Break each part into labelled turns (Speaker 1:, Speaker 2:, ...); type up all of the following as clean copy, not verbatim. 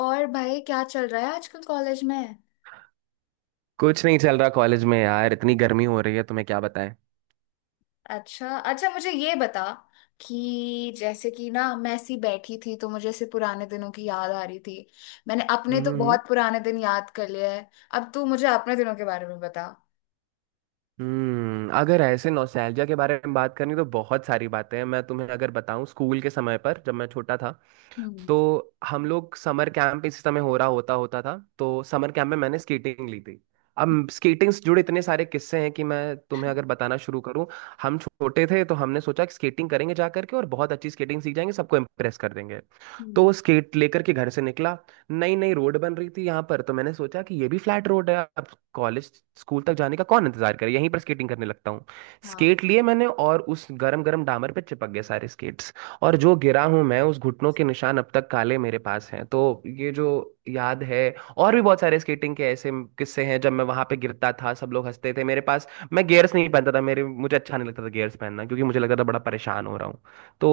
Speaker 1: और भाई, क्या चल रहा है आजकल कॉलेज में।
Speaker 2: कुछ नहीं चल रहा कॉलेज में यार, इतनी गर्मी हो रही है तुम्हें क्या बताएं।
Speaker 1: अच्छा अच्छा, मुझे ये बता कि जैसे कि ना, मैं ऐसी बैठी थी तो मुझे ऐसे पुराने दिनों की याद आ रही थी। मैंने अपने तो
Speaker 2: हम्म।
Speaker 1: बहुत पुराने दिन याद कर लिए हैं। अब तू मुझे अपने दिनों के बारे में बता।
Speaker 2: अगर ऐसे नॉस्टैल्जिया के बारे में बात करनी तो बहुत सारी बातें हैं, मैं तुम्हें अगर बताऊं स्कूल के समय पर जब मैं छोटा था
Speaker 1: हम्म।
Speaker 2: तो हम लोग समर कैंप इसी समय हो रहा होता होता था, तो समर कैंप में मैंने स्केटिंग ली थी। अब स्केटिंग से जुड़े इतने सारे किस्से हैं कि मैं तुम्हें अगर बताना शुरू करूं। हम छोटे थे तो हमने सोचा कि स्केटिंग करेंगे जा करके और बहुत अच्छी स्केटिंग सीख जाएंगे, सबको इम्प्रेस कर देंगे।
Speaker 1: हम्म।
Speaker 2: तो स्केट लेकर के घर से निकला। नई नई रोड बन रही थी यहाँ पर, तो मैंने सोचा कि ये भी फ्लैट रोड है अब। कॉलेज स्कूल तक जाने का कौन इंतजार करे, यहीं पर स्केटिंग करने लगता हूँ।
Speaker 1: हाँ।
Speaker 2: स्केट लिए मैंने और उस गरम गरम डामर पे चिपक गए सारे स्केट्स। और जो गिरा हूं मैं, उस घुटनों के निशान अब तक काले मेरे पास हैं, तो ये जो याद है। और भी बहुत सारे स्केटिंग के ऐसे किस्से हैं, जब मैं वहां पे गिरता था सब लोग हंसते थे मेरे पास। मैं गियर्स नहीं पहनता था, मेरे मुझे अच्छा नहीं लगता था गियर्स पहनना, क्योंकि मुझे लगता था बड़ा परेशान हो रहा हूँ। तो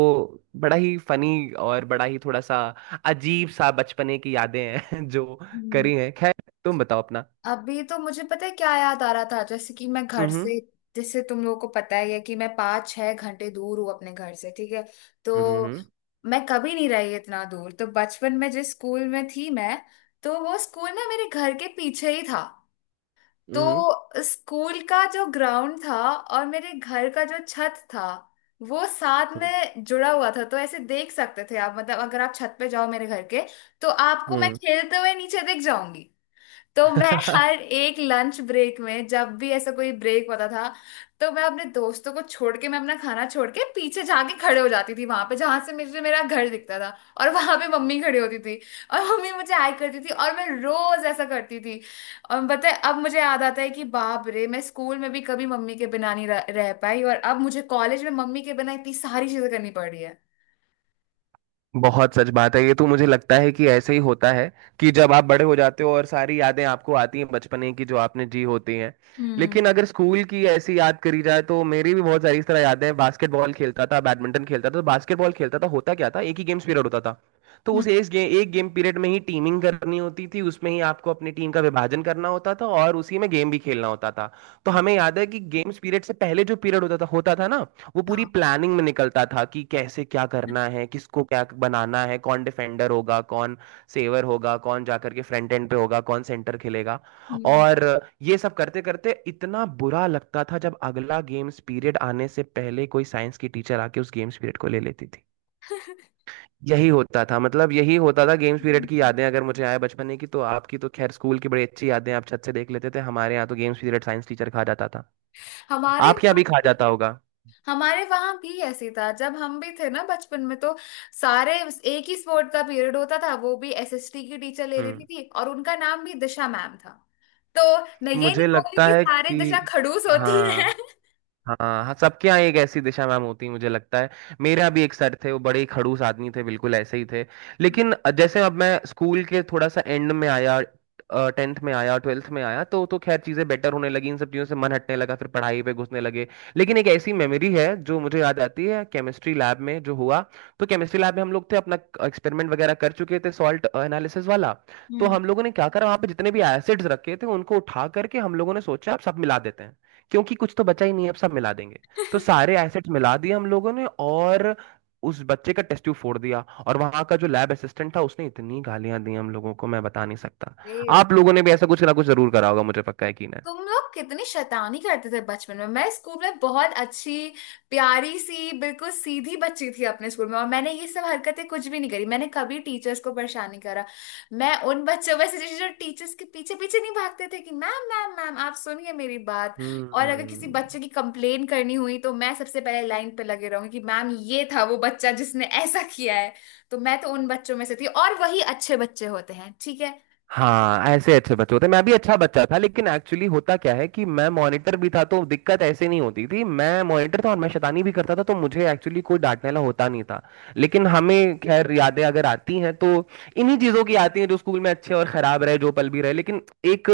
Speaker 2: बड़ा ही फनी और बड़ा ही थोड़ा सा अजीब सा बचपने की यादें हैं जो करी हैं। खैर, तुम बताओ अपना।
Speaker 1: अभी तो मुझे पता है क्या याद आ रहा था, जैसे कि मैं घर
Speaker 2: हम्म
Speaker 1: से, जैसे तुम लोगों को पता ही है कि मैं 5 6 घंटे दूर हूँ अपने घर से, ठीक है।
Speaker 2: हम्म।
Speaker 1: तो
Speaker 2: हम्म।
Speaker 1: मैं कभी नहीं रही इतना दूर, तो बचपन में जिस स्कूल में थी मैं, तो वो स्कूल ना मेरे घर के पीछे ही था।
Speaker 2: हम्म।
Speaker 1: तो स्कूल का जो ग्राउंड था और मेरे घर का जो छत था, वो साथ
Speaker 2: हम्म।
Speaker 1: में जुड़ा हुआ था। तो ऐसे देख सकते थे आप, मतलब अगर आप छत पे जाओ मेरे घर के, तो आपको मैं
Speaker 2: हम्म।
Speaker 1: खेलते हुए नीचे दिख जाऊंगी। तो मैं हर
Speaker 2: हम्म।
Speaker 1: एक लंच ब्रेक में, जब भी ऐसा कोई ब्रेक होता था, तो मैं अपने दोस्तों को छोड़ के, मैं अपना खाना छोड़ के पीछे जाके खड़े हो जाती थी वहां पे जहां से मुझे मेरा घर दिखता था। और वहां पे मम्मी खड़ी होती थी, और मम्मी मुझे हाय करती थी, और मैं रोज ऐसा करती थी। और बताए, अब मुझे याद आता है कि बाप रे, मैं स्कूल में भी कभी मम्मी के बिना नहीं रह पाई, और अब मुझे कॉलेज में मम्मी के बिना इतनी सारी चीजें करनी पड़ रही है।
Speaker 2: बहुत सच बात है ये, तो मुझे लगता है कि ऐसे ही होता है, कि जब आप बड़े हो जाते हो और सारी यादें आपको आती हैं बचपने की जो आपने जी होती हैं।
Speaker 1: हम्म।
Speaker 2: लेकिन अगर स्कूल की ऐसी याद करी जाए तो मेरी भी बहुत सारी इस तरह यादें हैं। बास्केटबॉल खेलता था, बैडमिंटन खेलता था, तो बास्केटबॉल खेलता था, होता क्या था, एक ही गेम्स पीरियड होता था। तो
Speaker 1: हम्म।
Speaker 2: उस एक गेम पीरियड में ही टीमिंग करनी होती थी, उसमें ही आपको अपनी टीम का विभाजन करना होता था और उसी में गेम भी खेलना होता था। तो
Speaker 1: हम्म।
Speaker 2: हमें याद है कि गेम्स पीरियड से पहले जो पीरियड होता था ना, वो पूरी
Speaker 1: हाँ।
Speaker 2: प्लानिंग में निकलता था कि कैसे क्या करना है, किसको क्या बनाना है, कौन डिफेंडर होगा, कौन सेवर होगा, कौन जाकर के फ्रंट एंड पे होगा, कौन सेंटर खेलेगा।
Speaker 1: हम्म।
Speaker 2: और ये सब करते करते इतना बुरा लगता था जब अगला गेम्स पीरियड आने से पहले कोई साइंस की टीचर आके उस गेम्स पीरियड को ले लेती थी। यही होता था, मतलब यही होता था। गेम्स पीरियड की यादें अगर मुझे आए बचपने की, तो आपकी तो खैर स्कूल की बड़ी अच्छी यादें, आप छत से देख लेते थे। हमारे यहाँ तो गेम्स पीरियड साइंस टीचर खा जाता था।
Speaker 1: हमारे
Speaker 2: आपके यहाँ भी खा जाता होगा।
Speaker 1: हमारे वहां भी ऐसे था जब हम भी थे ना बचपन में। तो सारे, एक ही स्पोर्ट का पीरियड होता था, वो भी एसएसटी की टीचर ले
Speaker 2: हम्म।
Speaker 1: लेती थी, और उनका नाम भी दिशा मैम था। तो मैं ये
Speaker 2: मुझे
Speaker 1: नहीं बोल रही
Speaker 2: लगता
Speaker 1: कि
Speaker 2: है
Speaker 1: सारे
Speaker 2: कि,
Speaker 1: दिशा खड़ूस होती है।
Speaker 2: हाँ,
Speaker 1: हम्म।
Speaker 2: हाँ, हाँ, सबके यहाँ एक ऐसी दिशा मैम होती है मुझे लगता है। मेरे यहाँ भी एक सर थे, वो बड़े ही खड़ूस आदमी थे, बिल्कुल ऐसे ही थे। लेकिन जैसे अब मैं स्कूल के थोड़ा सा एंड में आया, टेंथ में आया, ट्वेल्थ में आया, तो खैर चीज़ें बेटर होने लगी, इन सब चीज़ों से मन हटने लगा, फिर पढ़ाई पे घुसने लगे। लेकिन एक ऐसी मेमोरी है जो मुझे याद आती है, केमिस्ट्री लैब में जो हुआ। तो केमिस्ट्री लैब में हम लोग थे, अपना एक्सपेरिमेंट वगैरह कर चुके थे सॉल्ट एनालिसिस वाला।
Speaker 1: हम्म।
Speaker 2: तो
Speaker 1: हम्म।
Speaker 2: हम लोगों ने क्या करा, वहाँ पे जितने भी एसिड्स रखे थे उनको उठा करके हम लोगों ने सोचा आप सब मिला देते हैं, क्योंकि कुछ तो बचा ही नहीं है, अब सब मिला देंगे। तो सारे एसेट्स मिला दिए हम लोगों ने, और उस बच्चे का टेस्ट ट्यूब फोड़ दिया। और वहां का जो लैब असिस्टेंट था उसने इतनी गालियां दी हम लोगों को, मैं बता नहीं सकता। आप लोगों ने भी ऐसा कुछ ना कुछ जरूर करा होगा, मुझे पक्का यकीन है।
Speaker 1: तुम लोग कितनी शैतानी करते थे बचपन में। मैं स्कूल में बहुत अच्छी, प्यारी सी, बिल्कुल सीधी बच्ची थी अपने स्कूल में, और मैंने ये सब हरकतें कुछ भी नहीं करी। मैंने कभी टीचर्स को परेशान नहीं करा। मैं उन बच्चों में से थी जो टीचर्स के पीछे पीछे नहीं भागते थे कि मैम मैम मैम आप सुनिए मेरी बात। और अगर किसी
Speaker 2: हम्म।
Speaker 1: बच्चे की कंप्लेन करनी हुई, तो मैं सबसे पहले लाइन पे लगे रहूंगी कि मैम, ये था वो बच्चा जिसने ऐसा किया है। तो मैं तो उन बच्चों में से थी, और वही अच्छे बच्चे होते हैं, ठीक है।
Speaker 2: हाँ, ऐसे अच्छे बच्चे होते हैं। मैं भी अच्छा बच्चा था, लेकिन एक्चुअली होता क्या है कि मैं मॉनिटर भी था, तो दिक्कत ऐसे नहीं होती थी। मैं मॉनिटर था और मैं शैतानी भी करता था, तो मुझे एक्चुअली कोई डांटने वाला होता नहीं था। लेकिन हमें खैर यादें अगर आती हैं तो इन्हीं चीज़ों की आती हैं, जो स्कूल में अच्छे और खराब रहे, जो पल भी रहे। लेकिन एक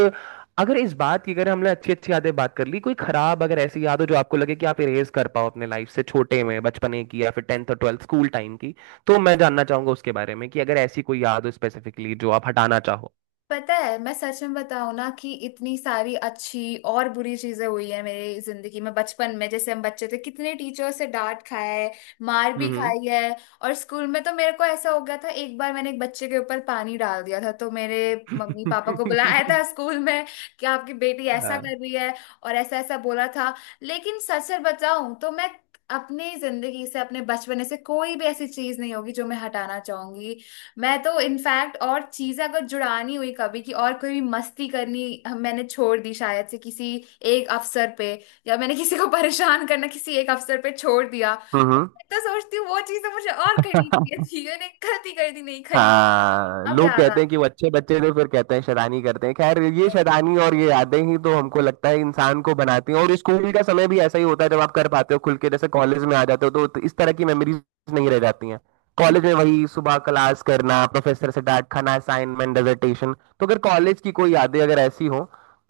Speaker 2: अगर इस बात की अगर हमने अच्छी अच्छी यादें बात कर ली, कोई खराब अगर ऐसी याद हो जो आपको लगे कि आप इरेज कर पाओ अपने लाइफ से, छोटे में बचपने की या फिर टेंथ और ट्वेल्थ स्कूल टाइम की, तो मैं जानना चाहूंगा उसके बारे में कि अगर ऐसी कोई याद हो स्पेसिफिकली जो आप हटाना चाहो।
Speaker 1: पता है, मैं सच में बताऊं ना कि इतनी सारी अच्छी और बुरी चीजें हुई है मेरी जिंदगी में बचपन में। जैसे हम बच्चे थे, कितने टीचर से डांट खाया है, मार भी
Speaker 2: हम्म।
Speaker 1: खाई है। और स्कूल में तो मेरे को ऐसा हो गया था, एक बार मैंने एक बच्चे के ऊपर पानी डाल दिया था, तो मेरे मम्मी पापा को बुलाया था स्कूल में कि आपकी बेटी ऐसा
Speaker 2: हाँ।
Speaker 1: कर रही है, और ऐसा ऐसा बोला था। लेकिन सच सच बताऊं तो मैं अपनी जिंदगी से, अपने बचपने से कोई भी ऐसी चीज नहीं होगी जो मैं हटाना चाहूंगी। मैं तो इनफैक्ट और चीजें अगर जुड़ानी हुई कभी कि और कोई भी मस्ती करनी मैंने छोड़ दी शायद से किसी एक अवसर पे, या मैंने किसी को परेशान करना किसी एक अवसर पे छोड़ दिया।
Speaker 2: हम्म।
Speaker 1: मैं तो सोचती हूँ वो चीजें मुझे और करनी चाहिए थी, मैंने गलती कर दी, नहीं करी।
Speaker 2: हाँ,
Speaker 1: अब
Speaker 2: लोग
Speaker 1: याद आ
Speaker 2: कहते हैं कि वो अच्छे बच्चे थे, फिर कहते हैं शैतानी करते हैं। खैर, ये शैतानी और ये यादें ही तो हमको लगता है इंसान को बनाती हैं, और स्कूल का समय भी ऐसा ही होता है जब आप कर पाते हो खुल के। जैसे कॉलेज में आ जाते हो तो इस तरह की मेमोरीज नहीं रह जाती हैं। कॉलेज में वही सुबह क्लास करना, प्रोफेसर से डांट खाना, असाइनमेंट, डिसर्टेशन। तो अगर कॉलेज की कोई यादें अगर ऐसी हो,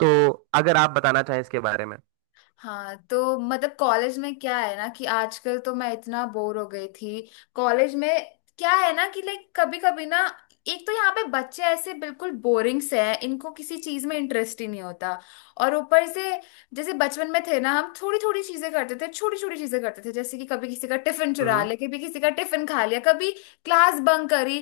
Speaker 2: तो अगर आप बताना चाहें इसके बारे में।
Speaker 1: हाँ। तो मतलब कॉलेज में क्या है ना कि आजकल तो मैं इतना बोर हो गई थी कॉलेज में। क्या है ना कि लाइक कभी कभी ना, एक तो यहाँ पे बच्चे ऐसे बिल्कुल बोरिंग से हैं, इनको किसी चीज में इंटरेस्ट ही नहीं होता। और ऊपर से, जैसे बचपन में थे ना, हम थोड़ी थोड़ी चीजें करते थे, छोटी छोटी चीजें करते थे। जैसे कि कभी किसी का टिफिन चुरा
Speaker 2: हम्म।
Speaker 1: लिया, कभी किसी का टिफिन खा लिया, कभी क्लास बंक करी,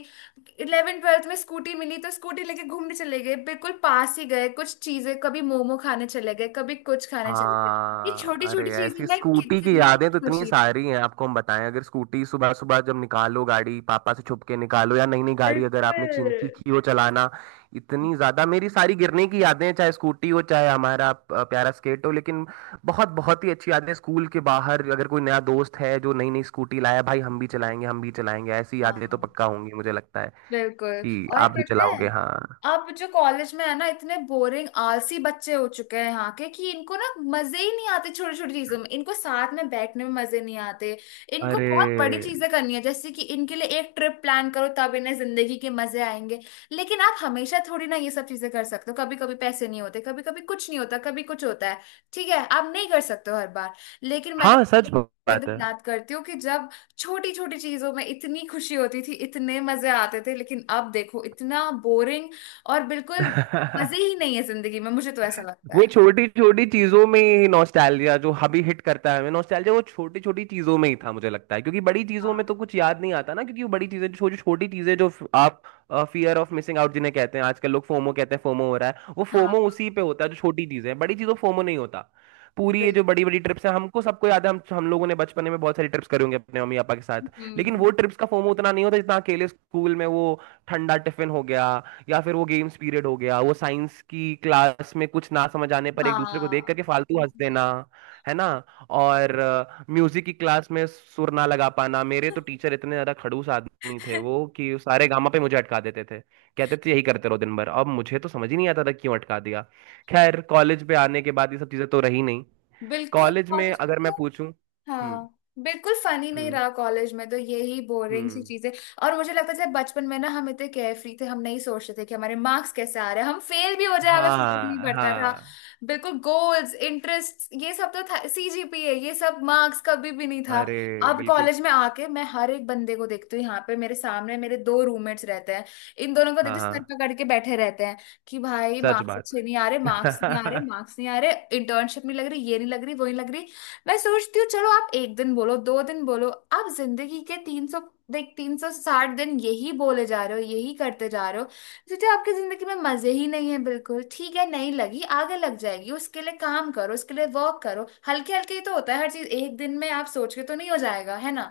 Speaker 1: 11th 12th में स्कूटी मिली तो स्कूटी लेके घूमने चले गए, बिल्कुल पास ही गए कुछ चीजें, कभी मोमो खाने चले गए, कभी कुछ खाने चले गए। ये
Speaker 2: हाँ,
Speaker 1: छोटी
Speaker 2: अरे
Speaker 1: छोटी चीजें
Speaker 2: ऐसी
Speaker 1: ना
Speaker 2: स्कूटी की
Speaker 1: कितनी
Speaker 2: यादें तो इतनी
Speaker 1: खुशी देती हैं।
Speaker 2: सारी हैं, आपको हम बताएं। अगर स्कूटी सुबह सुबह जब निकालो, गाड़ी पापा से छुप के निकालो, या नई नई गाड़ी अगर आपने
Speaker 1: बिल्कुल।
Speaker 2: सीखी हो चलाना। इतनी ज्यादा मेरी सारी गिरने की यादें हैं, चाहे स्कूटी हो चाहे हमारा प्यारा स्केट हो, लेकिन बहुत बहुत ही अच्छी यादें हैं। स्कूल के बाहर अगर कोई नया दोस्त है जो नई नई स्कूटी लाया, भाई हम भी चलाएंगे हम भी चलाएंगे, ऐसी यादें तो
Speaker 1: हाँ,
Speaker 2: पक्का होंगी मुझे लगता है
Speaker 1: बिल्कुल।
Speaker 2: कि
Speaker 1: और
Speaker 2: आप भी
Speaker 1: पता
Speaker 2: चलाओगे।
Speaker 1: है,
Speaker 2: हाँ।
Speaker 1: अब जो कॉलेज में है ना, इतने बोरिंग आलसी बच्चे हो चुके हैं यहाँ के कि इनको ना मजे ही नहीं आते छोटी छोटी चीजों में, इनको साथ में बैठने में मजे नहीं आते। इनको बहुत बड़ी
Speaker 2: अरे,
Speaker 1: चीजें करनी है, जैसे कि इनके लिए एक ट्रिप प्लान करो तब इन्हें जिंदगी के मजे आएंगे। लेकिन आप हमेशा थोड़ी ना ये सब चीजें कर सकते हो, कभी कभी पैसे नहीं होते, कभी कभी कुछ नहीं होता, कभी कुछ होता है, ठीक है आप नहीं कर सकते हो हर बार। लेकिन मैं तो
Speaker 2: हाँ, सच
Speaker 1: वो
Speaker 2: बात
Speaker 1: दिन
Speaker 2: है।
Speaker 1: याद करती हूँ कि जब छोटी छोटी चीजों में इतनी खुशी होती थी, इतने मजे आते थे, लेकिन अब देखो इतना बोरिंग, और बिल्कुल मजे ही नहीं है जिंदगी में, मुझे तो ऐसा लगता
Speaker 2: वो
Speaker 1: है।
Speaker 2: छोटी छोटी चीजों में ही नॉस्टैल्जिया, जो अभी हिट करता है हमें नॉस्टैल्जिया, वो छोटी छोटी चीजों में ही था मुझे लगता है, क्योंकि बड़ी चीजों में
Speaker 1: हाँ।
Speaker 2: तो कुछ याद नहीं आता ना, क्योंकि वो बड़ी चीजें, छोटी छोटी चीजें जो आप फियर ऑफ मिसिंग आउट जिन्हें कहते हैं, आजकल लोग फोमो कहते हैं, फोमो हो रहा है। वो
Speaker 1: हाँ,
Speaker 2: फोमो उसी पे होता है जो छोटी चीजें हैं, बड़ी चीजों फोमो नहीं होता। पूरी ये जो
Speaker 1: बिल्कुल।
Speaker 2: बड़ी बड़ी ट्रिप्स हैं, हमको सबको याद है, हम लोगों ने बचपने में बहुत सारी ट्रिप्स करी होंगी अपने मम्मी पापा के साथ। लेकिन
Speaker 1: हम्म।
Speaker 2: वो ट्रिप्स का फोमो उतना नहीं होता जितना अकेले स्कूल में वो ठंडा टिफिन हो गया, या फिर वो गेम्स पीरियड हो गया, वो साइंस की क्लास में कुछ ना समझ आने पर एक दूसरे को देख
Speaker 1: हाँ।
Speaker 2: करके फालतू हंस
Speaker 1: वही।
Speaker 2: देना, है ना। और म्यूजिक की क्लास में सुर ना लगा पाना, मेरे तो टीचर इतने ज्यादा खड़ूस आदमी थे वो कि सारे गामा पे मुझे अटका देते थे, कहते थे यही करते रहो दिन भर, अब मुझे तो समझ ही नहीं आता था क्यों अटका दिया। खैर कॉलेज पे आने के बाद ये सब चीजें तो रही नहीं,
Speaker 1: बिल्कुल।
Speaker 2: कॉलेज में
Speaker 1: कॉलेज,
Speaker 2: अगर मैं पूछूं। हम्म।
Speaker 1: हाँ, बिल्कुल फनी नहीं
Speaker 2: हम्म।
Speaker 1: रहा कॉलेज में, तो यही बोरिंग सी
Speaker 2: हम्म।
Speaker 1: चीजें। और मुझे लगता था बचपन में ना, हम इतने केयरफ्री थे, हम नहीं सोचते थे कि हमारे मार्क्स कैसे आ रहे हैं, हम फेल भी हो जाए हमें फर्क नहीं
Speaker 2: हाँ।
Speaker 1: पड़ता था।
Speaker 2: हाँ।
Speaker 1: बिल्कुल, गोल्स, इंटरेस्ट, ये सब तो था, सीजीपीए, ये सब मार्क्स कभी भी नहीं था।
Speaker 2: अरे,
Speaker 1: अब
Speaker 2: बिल्कुल।
Speaker 1: कॉलेज में आके मैं हर एक बंदे को देखती हूँ यहाँ पे। मेरे सामने मेरे दो रूममेट्स रहते हैं, इन दोनों को देखती
Speaker 2: हाँ।
Speaker 1: हूँ,
Speaker 2: हाँ,
Speaker 1: सर पकड़ के बैठे रहते हैं कि भाई
Speaker 2: सच
Speaker 1: मार्क्स
Speaker 2: बात।
Speaker 1: अच्छे नहीं आ रहे, मार्क्स नहीं आ रहे, मार्क्स नहीं आ रहे, इंटर्नशिप नहीं लग रही, ये नहीं लग रही, वो नहीं लग रही। मैं सोचती हूँ चलो आप एक दिन बोलो, दो दिन बोलो, आप जिंदगी के 300, देख, 360 दिन यही बोले जा रहे हो, यही करते जा रहे हो। सीधे आपकी जिंदगी में मजे ही नहीं है, बिल्कुल। ठीक है नहीं लगी, आगे लग जाएगी, उसके लिए काम करो, उसके लिए वर्क करो, हल्के हल्के ही तो होता है हर चीज, एक दिन में आप सोच के तो नहीं हो जाएगा, है ना।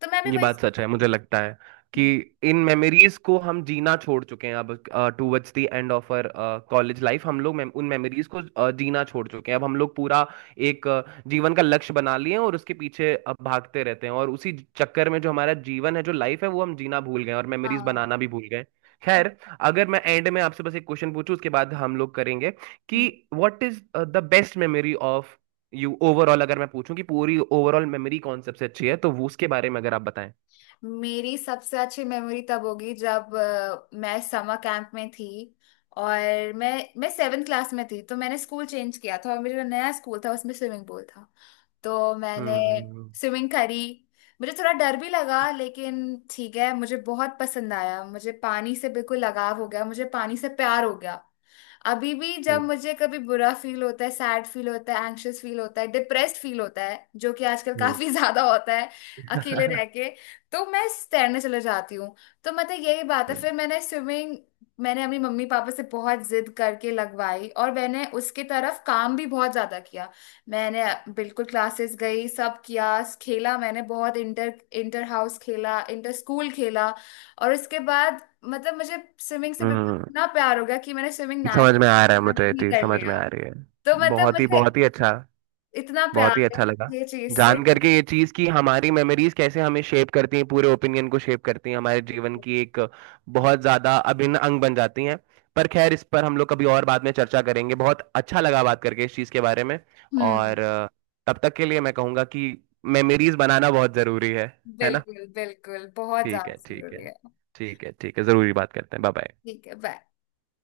Speaker 1: तो मैं भी
Speaker 2: ये
Speaker 1: वही।
Speaker 2: बात सच है, मुझे लगता है कि
Speaker 1: हम्म।
Speaker 2: इन मेमोरीज को हम जीना छोड़ चुके हैं अब। Towards the end of our college life हम लोग उन मेमोरीज को जीना छोड़ चुके हैं। अब हम लोग पूरा एक जीवन का लक्ष्य बना लिए हैं, और उसके पीछे अब भागते रहते हैं, और उसी चक्कर में जो हमारा जीवन है, जो लाइफ है, वो हम जीना भूल गए हैं और मेमोरीज
Speaker 1: हाँ।
Speaker 2: बनाना भी भूल गए। खैर, अगर मैं एंड में आपसे बस एक क्वेश्चन पूछूं, उसके बाद हम लोग करेंगे, कि
Speaker 1: हम्म।
Speaker 2: What is the best memory of you, overall अगर मैं पूछूं कि पूरी ओवरऑल मेमोरी कौन सबसे अच्छी है तो वो, उसके बारे में अगर आप बताएं।
Speaker 1: मेरी सबसे अच्छी मेमोरी तब होगी जब मैं समर कैंप में थी, और मैं सेवेंथ क्लास में थी, तो मैंने स्कूल चेंज किया था और मेरा जो नया स्कूल था उसमें स्विमिंग पूल था। तो मैंने
Speaker 2: हम्म। हम्म।
Speaker 1: स्विमिंग करी, मुझे थोड़ा डर भी लगा लेकिन ठीक है, मुझे बहुत पसंद आया, मुझे पानी से बिल्कुल लगाव हो गया, मुझे पानी से प्यार हो गया। अभी भी जब
Speaker 2: हम्म।
Speaker 1: मुझे कभी बुरा फील होता है, सैड फील होता है, एंग्शियस फील होता है, डिप्रेस्ड फील होता है, जो कि आजकल काफी ज्यादा होता है अकेले
Speaker 2: हम्म।
Speaker 1: रह के, तो मैं तैरने चले जाती हूँ। तो मतलब यही बात है।
Speaker 2: हम्म।
Speaker 1: फिर मैंने स्विमिंग, मैंने अपनी मम्मी पापा से बहुत जिद करके लगवाई, और मैंने उसके तरफ काम भी बहुत ज्यादा किया। मैंने बिल्कुल क्लासेस गई, सब किया, खेला मैंने बहुत, इंटर इंटर हाउस खेला, इंटर स्कूल खेला। और उसके बाद मतलब मुझे स्विमिंग से बिल्कुल
Speaker 2: हम्म,
Speaker 1: इतना प्यार हो गया कि मैंने स्विमिंग
Speaker 2: समझ में आ रहा है,
Speaker 1: नेशनल
Speaker 2: मुझे ये
Speaker 1: भी
Speaker 2: चीज
Speaker 1: कर
Speaker 2: समझ में
Speaker 1: लिया।
Speaker 2: आ रही है।
Speaker 1: तो मतलब मुझे
Speaker 2: बहुत ही अच्छा,
Speaker 1: इतना प्यार
Speaker 2: बहुत ही
Speaker 1: है
Speaker 2: अच्छा लगा
Speaker 1: ये चीज से।
Speaker 2: जान करके ये चीज़ कि हमारी मेमोरीज कैसे हमें शेप करती हैं, पूरे ओपिनियन को शेप करती हैं, हमारे जीवन की एक बहुत ज़्यादा अभिन्न अंग बन जाती हैं। पर खैर इस पर हम लोग कभी और बाद में चर्चा करेंगे, बहुत अच्छा लगा बात करके इस चीज़ के बारे में।
Speaker 1: हम्म।
Speaker 2: और तब तक के लिए मैं कहूँगा कि मेमोरीज बनाना बहुत ज़रूरी है। है ना।
Speaker 1: बिल्कुल, बिल्कुल बहुत
Speaker 2: ठीक
Speaker 1: ज्यादा
Speaker 2: है, ठीक है।
Speaker 1: जरूरी है।
Speaker 2: ठीक है, ठीक है, ज़रूरी। बात करते हैं। Bye bye.
Speaker 1: ठीक है, बाय।